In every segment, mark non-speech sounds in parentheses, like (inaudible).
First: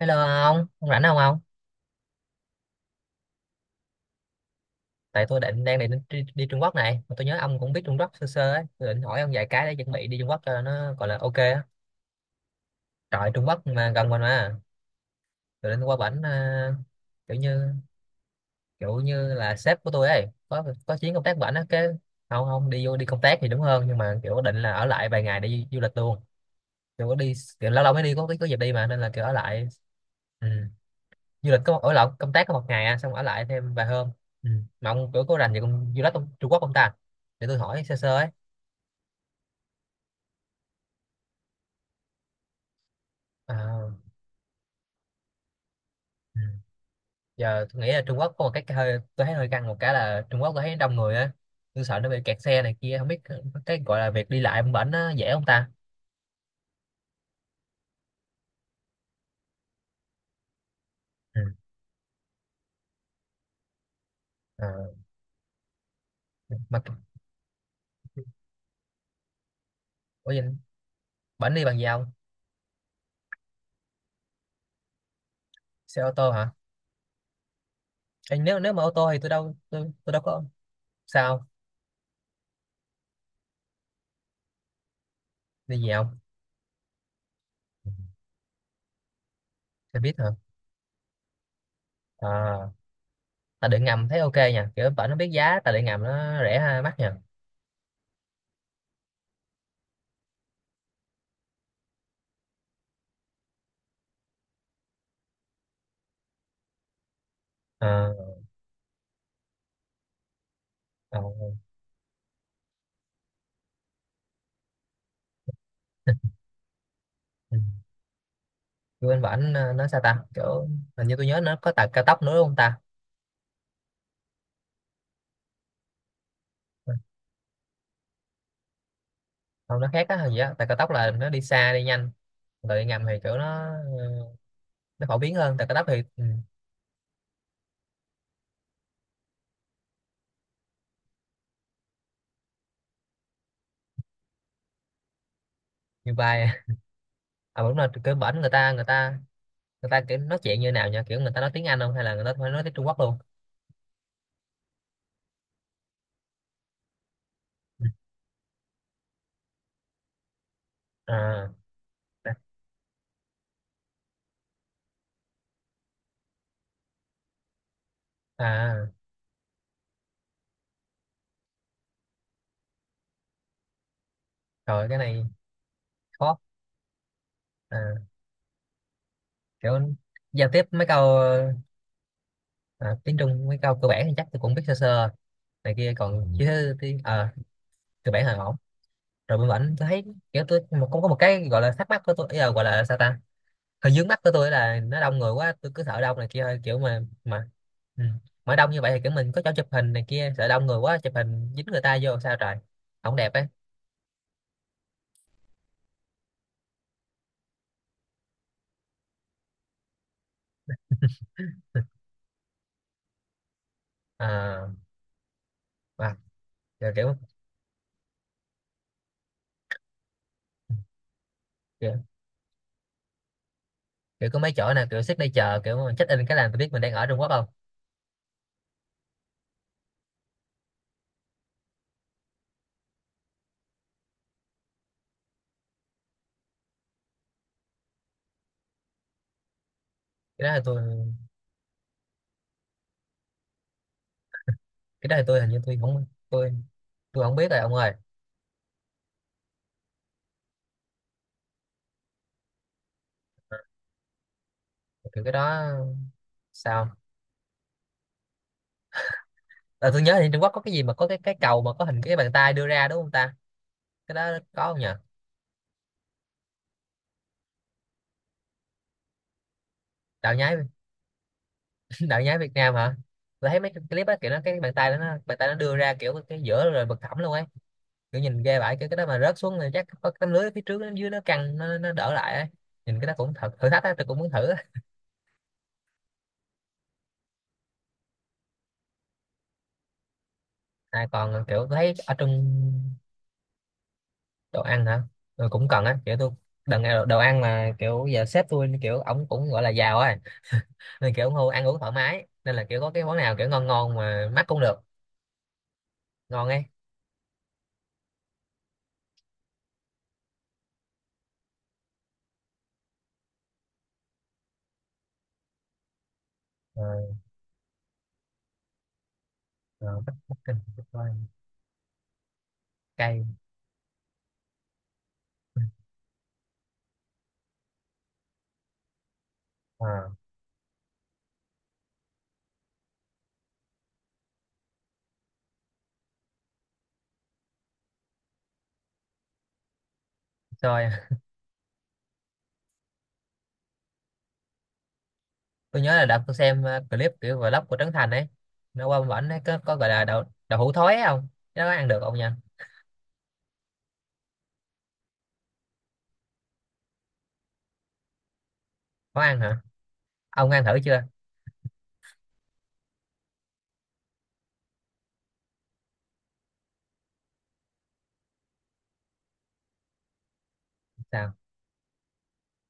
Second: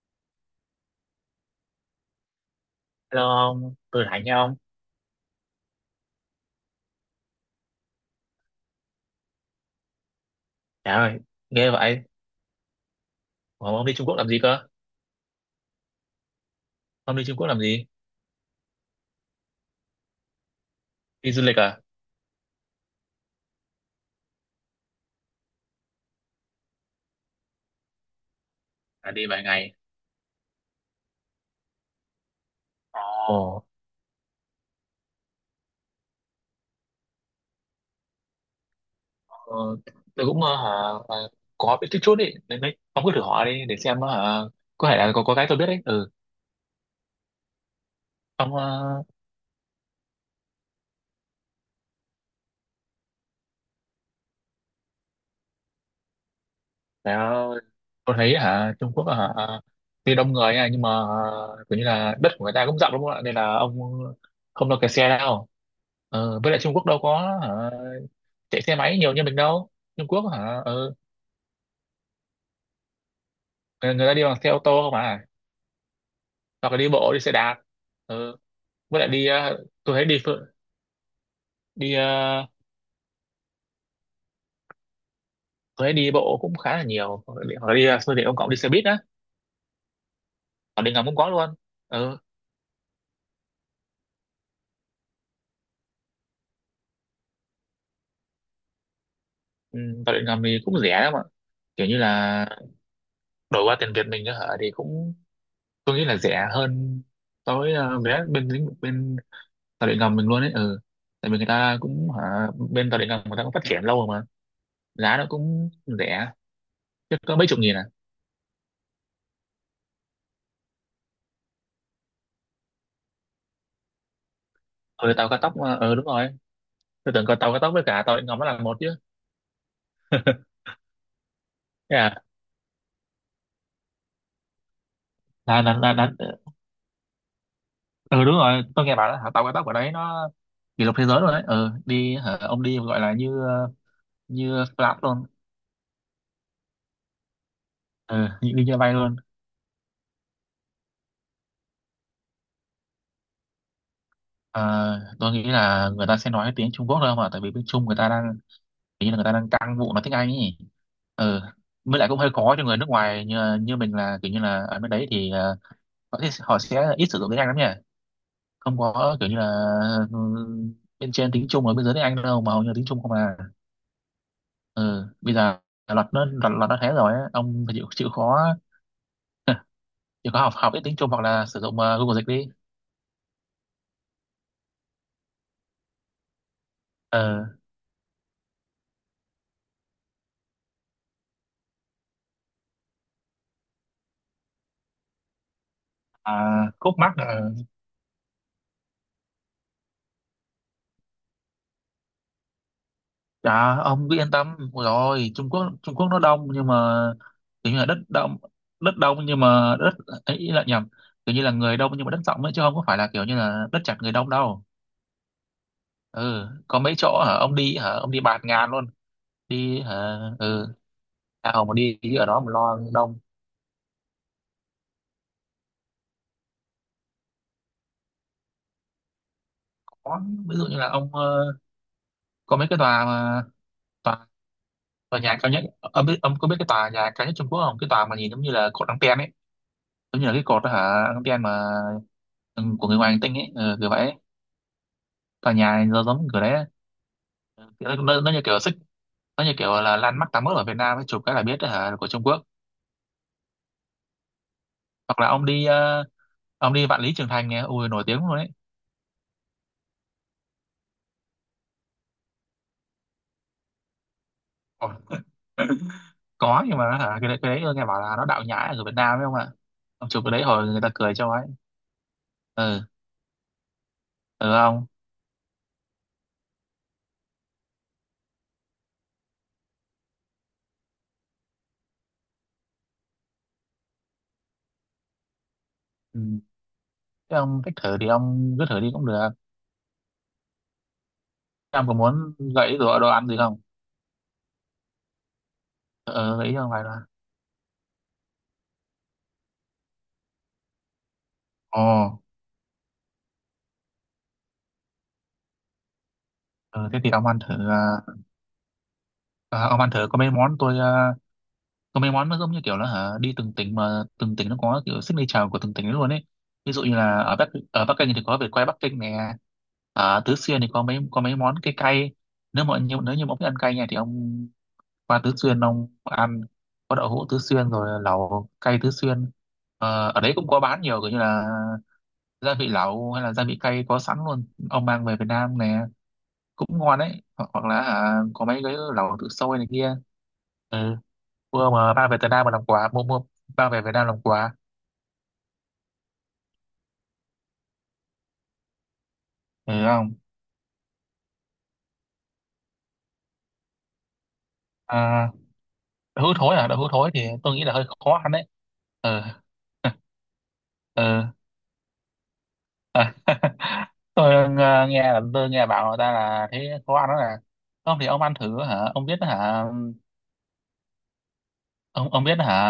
Hello ông rảnh không ông? Hello ông, tôi là Thành nha ông. Tại tôi đang định đi Trung Quốc này, mà tôi nhớ ông cũng biết Trung Quốc sơ sơ ấy, tôi định hỏi ông vài cái để chuẩn bị đi Trung Quốc cho nó Trời gọi là ơi, ok á. ghê vậy. Trời Trung Quốc Ủa, ông mà đi Trung gần Quốc mình làm gì mà, cơ? tôi định qua bển à, Ông đi kiểu Trung Quốc làm như gì? kiểu như là sếp của tôi ấy, có chuyến công Đi tác du bển lịch á, à? cái không không đi vô đi công tác thì đúng hơn, nhưng mà kiểu định là ở lại vài ngày để du lịch luôn. Kiểu có đi kiểu lâu lâu mới đi có dịp đi mà nên là À kiểu đi ở vài lại. ngày. Ừ. Du lịch có ở lại công tác có một ngày à, xong ở lại Ồ, thêm vài hôm ừ. Mà ông kiểu có rành về con du lịch ông, Trung Quốc không ta để tôi hỏi sơ sơ ấy ờ, tôi cũng hả, ờ, có biết chút chút ý. Nên đấy, ông cứ thử hỏi đi để à, xem hả, có thể là có cái tôi biết đấy. Ừ, ừ. Giờ tôi nghĩ là Trung Quốc có một ông, cái hơi tôi thấy hơi căng một cái là Trung Quốc tôi thấy đông người á, tôi sợ nó bị kẹt xe này kia không biết cái gọi là việc đi lại ông bển nó dễ không ta trời ơi, tôi thấy hả, Trung Quốc hả, tuy đông người nha, nhưng mà ừ. Kiểu như là đất của người ta cũng rộng đúng không ạ? Nên là ông không lo À, kẹt xe đâu. Ờ, với lại Trung mà Quốc đâu có hả, chạy xe máy nhiều như mình đâu. Trung Quốc ủa vậy hả, ừ, bển đi bằng gì không, người ta đi bằng xe ô tô không à, xe ô tô hả? hoặc là đi bộ đi xe đạp. Ê, Ừ. nếu nếu mà ô Với lại tô thì đi tôi đâu tôi, tôi thấy tôi đâu có sao, đi đi tôi gì thấy đi không? bộ cũng khá là nhiều, hoặc là đi Ừ, phương tiện công cộng đi xe buýt á, xe buýt hả? hoặc điện ngầm cũng có luôn. Ừ. À, tài điện ngầm thấy ok nha, kiểu bển nó biết giá tài điện ngầm nó rẻ ha, mắc nha. Ừ. Tàu điện ngầm thì cũng rẻ lắm ạ, kiểu như là đổi qua tiền Việt mình nữa hả thì cũng tôi nghĩ là rẻ hơn so với vé Ờ, bên lĩnh bên tàu điện ngầm mình luôn ấy. Ừ, ờ, tại vì người ta cũng hả bên tàu điện ngầm người ta cũng phát triển lâu rồi mà, giá nó cũng rẻ, chứ có mấy ừ. chục nghìn à. Bên bển nó sao ta, kiểu hình như tôi nhớ nó có tàu cao tốc nữa đúng không ta? Ừ, tàu cao tốc mà, ừ đúng rồi, Ừ, tôi tưởng có tàu cao tốc với cả tàu điện ngầm nó là một chứ. không nó khác á, hình gì á, tàu cao tốc là nó đi xa đi Thế nhanh. à. Còn tàu điện ngầm thì kiểu nó ờ, nó phổ biến hơn là, tàu là, cao tốc là, thì là, ừ đúng rồi, tôi nghe bảo là hả, tàu cao tốc của đấy nó kỷ lục thế giới rồi đấy. Ừ đi hả, ông đi gọi là như như flat luôn. như bay. À đúng rồi, kiểu Ừ, bển người đi ta như người bay luôn. ta người ta kiểu nói chuyện như nào nha, kiểu người ta nói tiếng Anh không hay là người ta phải nói tiếng Trung Quốc luôn? Ờ, tôi nghĩ là người ta sẽ nói tiếng Trung Quốc thôi mà, tại vì bên Trung Ừ. người ta đang, hình như là người ta đang căng vụ nói tiếng Anh ấy. Ừ, À với lại cũng hơi à khó cho người nước ngoài như mình, là kiểu như là ở bên đấy thì họ sẽ ít sử dụng tiếng Anh lắm nhỉ. Không à. có kiểu như là ừ, bên trên tiếng Trung ở bên dưới tiếng Anh đâu, mà hầu như là tiếng Trung không à. Rồi cái Ừ. này Bây giờ khó luật nó thế rồi á. Ông phải chịu à, chịu khó. (laughs) kiểu Chịu khó giao học tiếp học ít mấy tiếng Trung câu hoặc là sử dụng Google dịch đi. à, tiếng Trung mấy câu cơ bản thì chắc tôi cũng biết sơ sơ này kia, còn chứ tiếng Ờ. cơ bản là ổn. Rồi bên bển tôi thấy kiểu tôi một cũng có một cái gọi là thắc mắc của tôi, ý là gọi là sao ta, hơi vướng mắt của tôi là nó đông người quá, tôi cứ sợ đông này À, kia thôi kiểu khúc mà mắc là. mà ừ. Mà đông như vậy thì kiểu mình có chỗ chụp hình này kia, sợ đông người quá chụp hình dính người ta vô sao trời, không đẹp ấy. Dạ, ông cứ yên tâm. Ôi rồi, Trung Quốc nó đông nhưng mà kiểu như là đất đông, đất đông nhưng mà đất ấy, ý là nhầm, kiểu như là (laughs) người đông nhưng mà đất rộng ấy, chứ không có phải là kiểu như là đất chật người đông đâu. À, à, Ừ, có kiểu, mấy kiểu chỗ hả ông đi hả, ông đi bạt ngàn luôn, đi hả ừ. À, ông mà kiểu đi ở đó mà lo đông. kiểu có mấy chỗ nè kiểu xích đây chờ, kiểu mà check in cái là tôi biết mình đang ở Trung Quốc không. Có. Ví dụ như là ông có mấy cái tòa mà, tòa, tòa nhà cao nhất, ông có biết cái tòa nhà cao nhất Trung Quốc không, cái tòa mà nhìn giống như là cột anten ấy, giống như là cái cái đó thì cột đó tôi hả, anten mà, ừ, của người ngoài hành tinh ấy, ừ, kiểu vậy ấy. cái đó thì tôi hình Tòa như tôi nhà nó không giống kiểu tôi đấy ấy. tôi không biết rồi Ừ, ông kiểu ơi, nó như kiểu xích, nó như kiểu là landmark 81 ở Việt Nam ấy, chụp cái là biết đó hả là của Trung Quốc. Hoặc kiểu là cái ông đó đi ông đi sao, Vạn Lý Trường Thành nè, ui nổi tiếng luôn đấy. là tôi nhớ thì Trung Quốc có cái gì mà có cái cầu mà có hình cái bàn tay đưa ra đúng không ta, cái đó có không nhỉ? Ôi, có nhưng mà hả cái đấy nghe bảo là nó đạo nhái ở Việt Nam ấy không ạ. Ông chụp cái Đạo đấy nhái. hồi người ta cười cho ấy. (laughs) Đạo nhái Việt Nam Ừ. hả? Tôi thấy mấy cái clip á, kiểu nó Ừ cái bàn ông. tay đó nó, bàn tay nó đưa ra kiểu cái giữa rồi bật thẳm luôn ấy, kiểu nhìn ghê vãi, kiểu cái đó mà rớt xuống thì chắc có cái tấm lưới phía trước nó, dưới nó căng nó đỡ lại ấy. Nhìn cái đó cũng thật thử thách á, tôi cũng muốn thử á. Ừ. Thế ông thích thử thì ông cứ thử đi cũng được. À, còn kiểu tôi Em thấy có ở trong, muốn gãy đồ ăn gì không? đồ ăn hả? Ừ, cũng cần á, kiểu tôi Ờ, gãy không đừng, phải là. đồ ăn mà kiểu giờ sếp tôi kiểu ổng cũng gọi là giàu á, nên kiểu ông Hu ăn uống Ồ, thoải mái, nên là kiểu có cái món nào kiểu ngon ngon mà mắc cũng được, ngon ấy. ờ, thế thì ông ăn thử. Ông ăn thử có mấy món tôi. À, có mấy món nó giống như kiểu là hả, đi từng tỉnh mà từng tỉnh nó có kiểu signature của từng tỉnh ấy luôn ấy. Ví dụ Ờ, như là ở Bắc Kinh thì có vịt quay Bắc Kinh nè. ờ, Ở Tứ mắc kinh, Xuyên thì có mắc mấy coi. có mấy món cái cay. Nếu Cay. như mà ông thích ăn cay nha thì ông qua Tứ Xuyên ông ăn có đậu hũ Tứ Xuyên rồi lẩu cay Tứ Xuyên. Ờ, Ờ, ở đấy cũng có bán nhiều kiểu như là gia vị lẩu hay là gia vị cay có sẵn luôn, ông mang về Việt Nam nè, cũng ngon đấy, hoặc là hả, có mấy cái lẩu tự sôi này kia. rồi Ừ, mua mà mang về Việt Nam mà làm quà, mua mua mang về Việt Nam làm quà. tôi nhớ là đợt tôi xem clip kiểu vlog của Trấn Thành ấy, nó qua bển ấy có, Ừ có gọi là không. đậu đậu hũ thối ấy không, cái đó có ăn được không nha? À, đậu hũ thối thì tôi nghĩ là hơi khó ăn đấy. Có Ừ. ăn hả? (laughs) Ông ăn thử Ừ. chưa? À, (laughs) tôi nghe là tôi nghe bảo người ta là thấy khó ăn đó nè. Không thì ông ăn thử hả, ông biết hả? Sao, Ông biết hả?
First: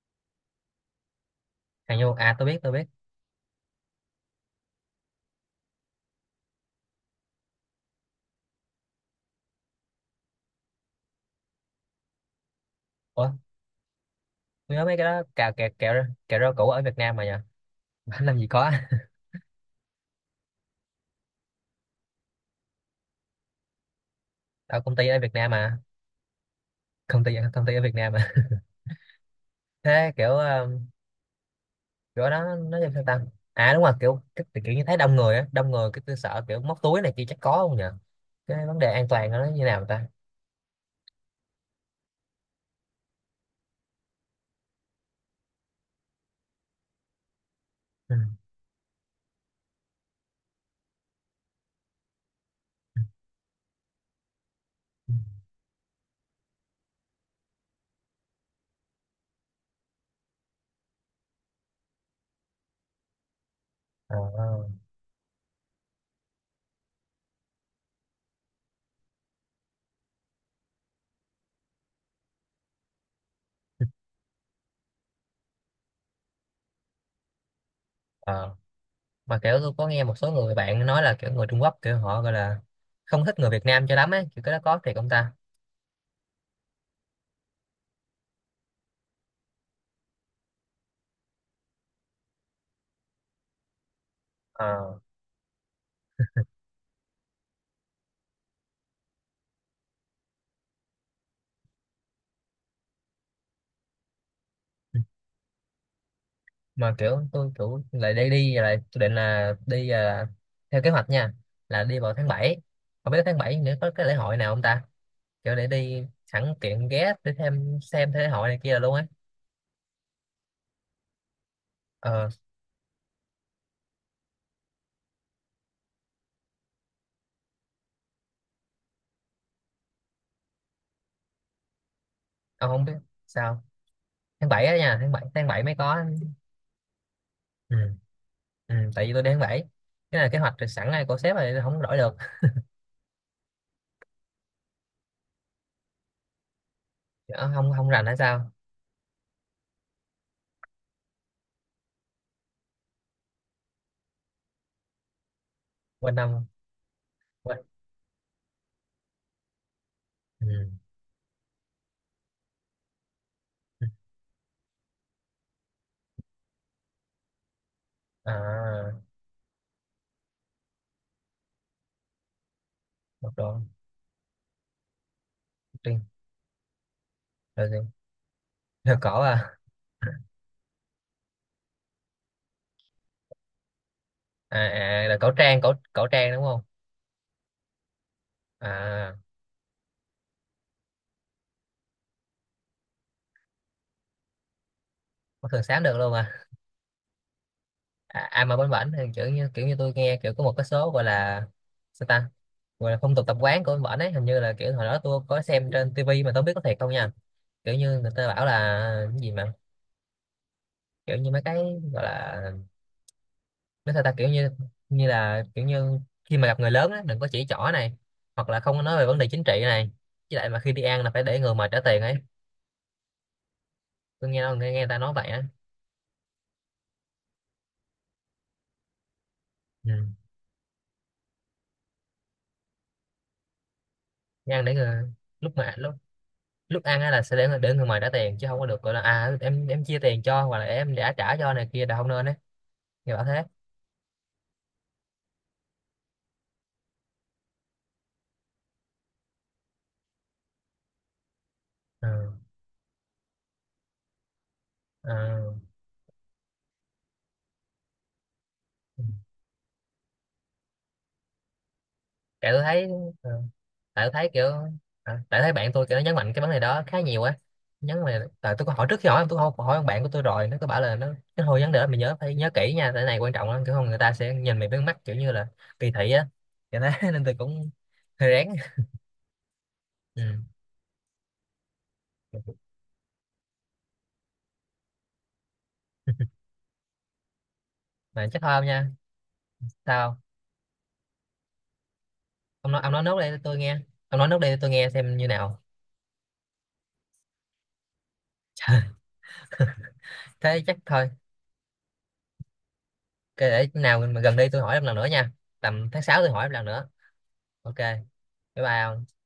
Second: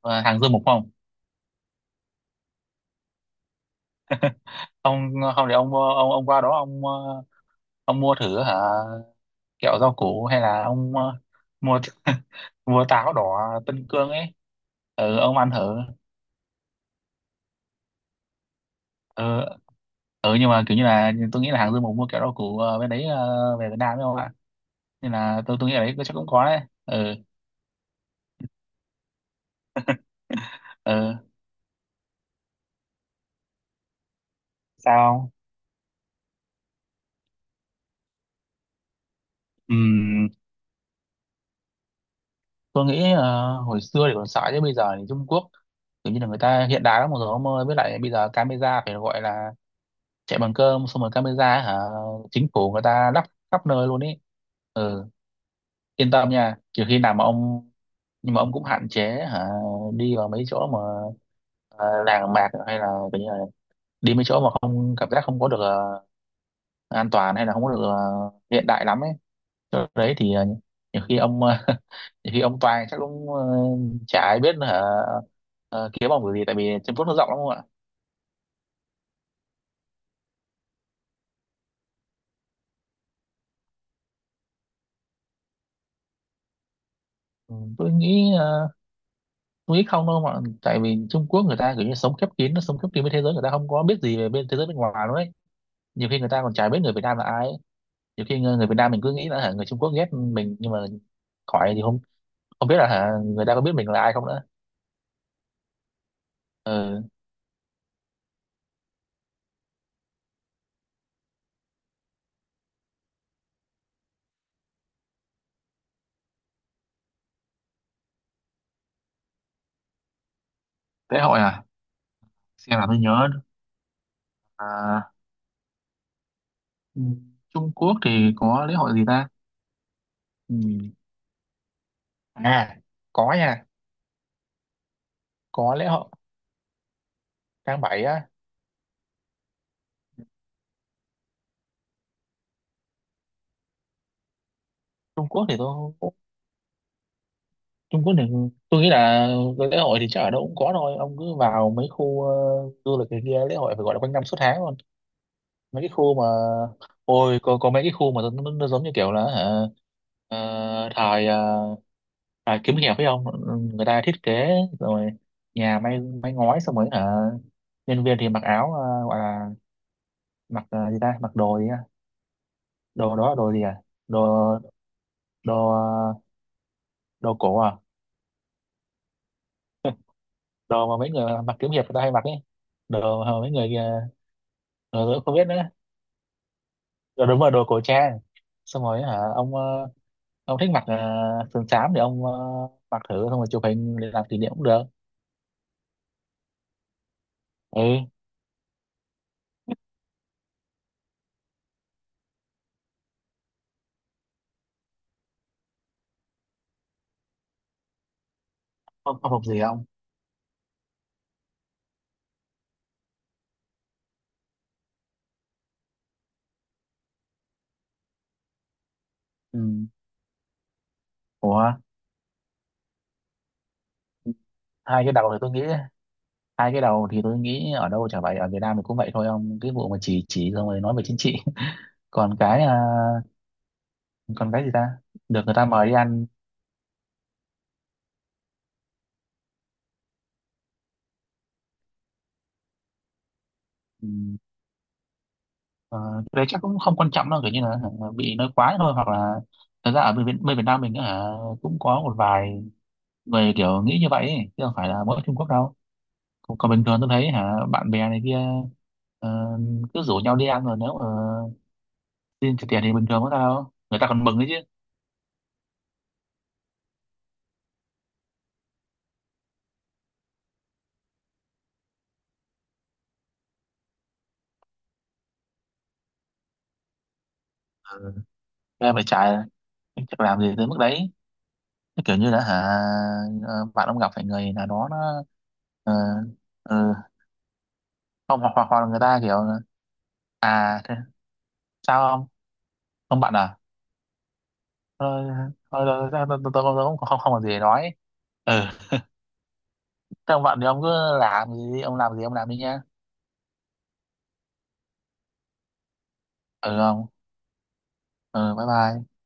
Ờ, hàng dưa mục không? hàng vô à, tôi biết tôi biết. Ông không để ông qua đó ông, ông mua thử hả, kẹo rau củ hay là ông mua (laughs) mua táo đỏ Ủa Tân Cương ấy. tôi nhớ mấy cái Ừ, đó ông cà ăn kẹo thử. Kẹo rau củ ở Việt Nam mà nhờ. (laughs) Làm gì có, Ừ, ừ nhưng mà kiểu như là tôi nghĩ là hàng Dương Mục mua kẹo rau củ bên đấy về Việt Nam đấy không ạ. ở công ty Nên ở Việt là Nam tôi nghĩ ở mà, đấy chắc cũng có đấy. Ừ. công ty ở Việt Nam mà. Thế kiểu (laughs) Ừ. kiểu đó nó như sao ta? À đúng rồi, kiểu kiểu như thấy đông Sao? người á, đông người cái tôi sợ kiểu móc túi này kia chắc có không nhờ, cái vấn đề an toàn nó như nào ta? Ừm, tôi nghĩ hồi xưa thì còn sợ chứ bây giờ thì Trung Quốc kiểu như là người ta hiện đại lắm rồi ông ơi, với lại bây Ừ. giờ camera phải gọi là chạy bằng cơm, xong rồi camera hả, chính phủ người ta lắp khắp nơi luôn ý. Ừ. Ừ. Yên tâm nha, kiểu khi nào mà ông, nhưng mà ông cũng hạn chế hả đi vào mấy chỗ mà làng mạc hay là kiểu như là đi Ờ, mấy chỗ mà không cảm giác không có được an toàn hay là không có được hiện đại lắm ấy. Chỗ đấy thì nhiều khi ông (laughs) nhiều khi ông toàn chắc cũng chả ai biết là hả, kiếm ông cái gì tại vì Trung Quốc nó rộng lắm không ạ. ờ. Mà kiểu tôi có nghe một số người bạn nói là kiểu người Trung Quốc kiểu họ gọi là không thích người Việt Nam cho lắm ấy, kiểu cái đó có thiệt không ta? Ừ, tôi nghĩ không đâu mà, tại vì Trung Quốc người ta kiểu như sống khép kín, nó sống khép kín với thế giới, người ta không có biết gì về bên thế giới bên Ờ. ngoài luôn ấy. Nhiều khi người ta còn chả biết người Việt Nam là ai ấy. Nhiều khi người Việt Nam mình cứ nghĩ là hả, người Trung Quốc ghét mình nhưng mà khỏi thì không, không biết là hả, người ta có biết mình là ai không nữa. Ừ. Mà Ừ. kiểu tôi kiểu lại đi đi rồi lại tôi định là đi à, theo kế hoạch nha là đi vào tháng bảy, không biết tháng 7 nữa có cái lễ hội nào không ta, kiểu để đi sẵn tiện ghé để thêm xem thế lễ hội này kia là luôn ấy. Lễ hội à? Ờ, Xem là tôi nhớ à, ừ, Trung Quốc thì có lễ hội gì ta. Ừ. ông À không biết có sao? nha, Tháng 7 á nha, tháng bảy có mới lễ có hội ừ. tháng 7 á. Ừ, tại vì tôi đi tháng 7 cái là kế hoạch rồi sẵn này của sếp rồi không đổi được. Trung Quốc thì tôi Ờ, không không Trung rành Quốc hay thì sao, tôi nghĩ là lễ hội thì chắc ở đâu cũng có thôi, ông cứ vào mấy khu du lịch này kia, lễ hội phải gọi là quanh năm suốt tháng luôn. Mấy cái khu quên mà năm, ôi có, quên có mấy cái khu mà nó giống như kiểu là hả, ừ. ờ, thời ờ, thời kiếm hiệp phải không, người ta thiết kế, rồi nhà may may ngói xong rồi hả, nhân viên thì mặc áo À, gọi là, mặc gì ta, mặc đồ gì á, đồ đó một là đồ gì đoạn à, đồ đồ tiên ờ, đồ cổ rồi gì, à. rồi cổ à. (laughs) (laughs) Đồ mà mấy người mặc kiếm hiệp người ta hay mặc ấy, đồ mà mấy người À, ờ à tôi là cũng cổ không biết trang, nữa, cổ cổ trang đúng không rồi đúng rồi đồ cổ trang. Xong rồi à? hả ông ông thích mặc sườn xám thì ông mặc thử xong rồi chụp hình để làm kỷ niệm cũng được. Có thường sám được luôn à? Ừ À, ai mà bánh bảnh thì kiểu như tôi nghe kiểu có một cái số gọi là sao ta, gọi là phong tục tập quán của bánh bảnh ấy, hình như là kiểu hồi đó tôi có xem trên tivi mà tôi không biết có thiệt không nha, kiểu như người ta bảo là không, cái không gì phục mà gì không. kiểu như mấy cái gọi là nói sao ta, kiểu như, như là kiểu như khi mà gặp người lớn á đừng có chỉ trỏ này, hoặc là không có nói về vấn đề chính trị Ừ. này, với lại mà khi đi ăn là phải để người Ủa. mệt trả tiền ấy, tôi nghe nghe người ta hai nói cái vậy đầu thì á tôi nghĩ Hai cái đầu thì tôi nghĩ ở đâu chả vậy, ở Việt Nam thì cũng vậy thôi ông, cái vụ ừ. mà chỉ xong rồi nói về chính trị. (laughs) còn cái à, còn Đi ăn cái gì để ta, người, được lúc người ta mà mời đi lúc ăn. lúc ăn á là sẽ để người mời trả tiền, chứ không có được gọi là à, em chia tiền cho, hoặc là em đã trả cho này kia là không nên đấy, người bảo thế. Ừ, ờ, cái đấy chắc cũng không quan trọng đâu, kiểu như là hả bị nói quá thôi, hoặc là thật ra ở bên Việt Nam mình á hả, cũng có Ừ. một vài người kiểu nghĩ như vậy ấy, chứ không phải là mỗi Trung Quốc Ừ. đâu. Còn còn bình thường tôi thấy hả, bạn bè này kia ờ, cứ rủ nhau đi ăn rồi nếu mà Tại xin tôi trả tiền thấy thì bình thường có ừ. sao đâu, người Tại ta tôi còn thấy mừng đấy kiểu chứ. à, tại thấy bạn tôi kiểu nó nhấn mạnh cái vấn đề đó khá nhiều á, nhấn mà tại tôi có hỏi, trước khi hỏi tôi không hỏi ông, bạn của tôi rồi nó có bảo là nó, cái hồi vấn đề đó mày nhớ phải nhớ kỹ nha, tại cái này quan trọng lắm, kiểu không người ta sẽ nhìn mày với mắt kiểu như là kỳ thị á, kiểu thế. (laughs) Nên tôi cũng Ờ, hơi rén ra phải trả, chắc ừ. làm gì tới mức đấy. Cái kiểu như là hả bạn ông gặp phải người nào đó nó ờ, ờ, Mà không, chắc hoặc thôi ông hoặc hoặc là nha. người ta kiểu là, Sao, à thế, sao không, ông nói nốt không bạn đây à, tôi nghe, ông nói nốt đây tôi nghe xem thôi như nào. thôi thôi thôi, tôi cũng không không không có gì để nói. Ừ. (laughs) Trời, Thế ông bạn thế thì chắc ông cứ thôi. làm gì đi, ông làm đi nha. Cái để nào mà gần đi tôi hỏi em lần nữa nha. Tầm tháng 6 tôi hỏi em lần Ừ nữa. không. Ok. Ờ, Bye bye bye. bye